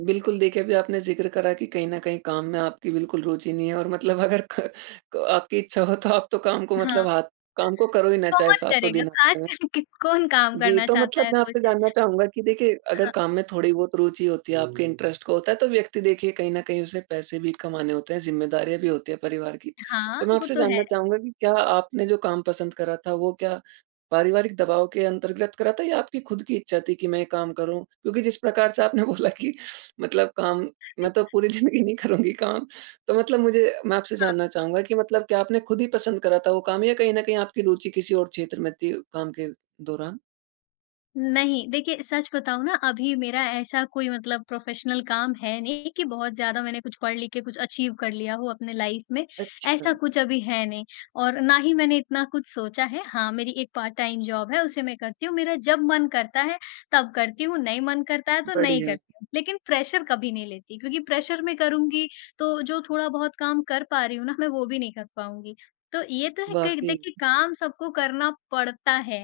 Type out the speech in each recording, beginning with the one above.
बिल्कुल, देखिए अभी आपने ज़िक्र करा कि कहीं न कहीं काम में आपकी बिल्कुल रुचि नहीं है और मतलब अगर क आपकी इच्छा हो तो आप तो काम को हाँ। मतलब हाथ काम को करो ही ना चाहे कौन सातों करेगा? दिन हफ़्ते ख़ास में। कर के कौन काम जी, करना तो चाहता मतलब है मैं रोज़? आपसे जानना चाहूँगा कि देखिए अगर हाँ। काम में थोड़ी-बहुत रुचि होती है आपके इंटरेस्ट का होता है तो व्यक्ति देखिए कहीं न कहीं उसे पैसे भी कमाने होते हैं, ज़िम्मेदारियाँ भी होती हैं परिवार की। हाँ, तो मैं वो आपसे तो जानना है। चाहूँगा कि क्या आपने जो काम पसँद करा था वो क्या पारिवारिक दबाव के अँतर्गत करा था या आपकी ख़ुद की इच्छा थी कि मैं ये काम करूँ? क्योंकि जिस प्रकार से आपने बोला कि मतलब काम मैं तो पूरी ज़िंदगी नहीं करुँगी काम तो मतलब मुझे मैं आपसे हाँ। जानना चाहूँगा कि मतलब क्या आपने ख़ुद ही पसँद करा था वो काम या कहीं न कहीं आपकी रुचि किसी और क्षेत्र में थी काम के दौरान? नहीं, देखिए सच बताऊँ ना अभी मेरा ऐसा कोई मतलब प्रोफेशनल काम है नहीं कि बहुत ज़्यादा मैंने कुछ पढ़ लिख के कुछ अचीव कर लिया हो अपनी लाइफ़ में। अच्छा। ऐसा कुछ अभी है नहीं। और ना ही मैंने इतना कुछ सोचा है, हाँ, मेरी एक पार्ट-टाइम जॉब है उसे मैं करती हूँ। मेरा जब मन करता है तब करती हूँ, नहीं मन करता है तो नहीं बढ़िया। करती हूँ। लेकिन प्रेशर कभी नहीं लेती क्योंकि प्रेशर मैं करुँगी तो जो थोड़ा-बहुत काम कर पा रही हूँ ना, मैं वो भी नहीं कर पाऊँगी। तो ये तो है कि वाक़ई। देखिए काम सबको करना पड़ता है,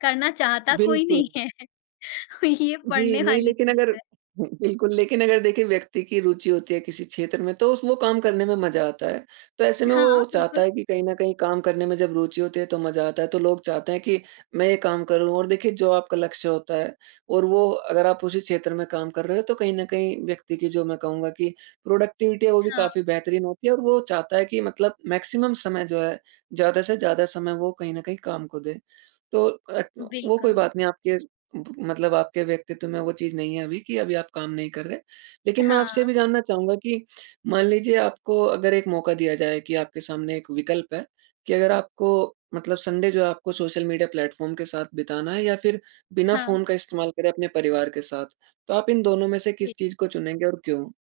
करना चाहता कोई नहीं बिल्कुल। है। ये जी पड़ने नहीं, वाली लेकिन अगर चीज़ है। हुँ बिल्कुल, लेकिन अगर देखिए व्यक्ति की रुचि होती है किसी क्षेत्र में तो उस वो काम करने में मज़ा आता है। तो ऐसे में हाँ, वो चाहता बिल्कुल। है कि कहीं न कहीं काम करने में जब रुचि होती है तो मज़ा आता है। तो लोग चाहते हैं कि मैं ये काम करूँ। और देखिए जो आपका लक्ष्य होता है और वो अगर आप उसी क्षेत्र में काम कर रहे हो तो कहीं न कहीं व्यक्ति की जो मैं कहूँगा कि प्रोडक्टिविटी है वो भी हाँ। काफ़ी बेहतरीन होती है और वो चाहता है कि मतलब मैक्सिमम समय जो है, ज़्यादा से ज़्यादा समय वो कहीं न कहीं काम को दे। तो ए क वो कोई बिल्कुल। बात नहीं आपके ब मतलब आपके व्यक्तित्व में वो चीज़ नहीं है अभी कि अभी आप काम नहीं कर रहे। लेकिन मैं आपसे ये हाँ। भी जानना चाहूँगा कि मान लीजिए आपको अगर एक मौक़ा दिया जाए कि आपके सामने एक विकल्प है कि अगर आपको मतलब संडे जो है आपको सोशल मीडिया प्लेटफ़ॉर्म के साथ बिताना है या फिर बिना हाँ। फ़ोन का इस्तेमाल करे अपने परिवार के साथ, तो आप इन दोनों में से जी। किस चीज़ को चुनेंगे और क्यों?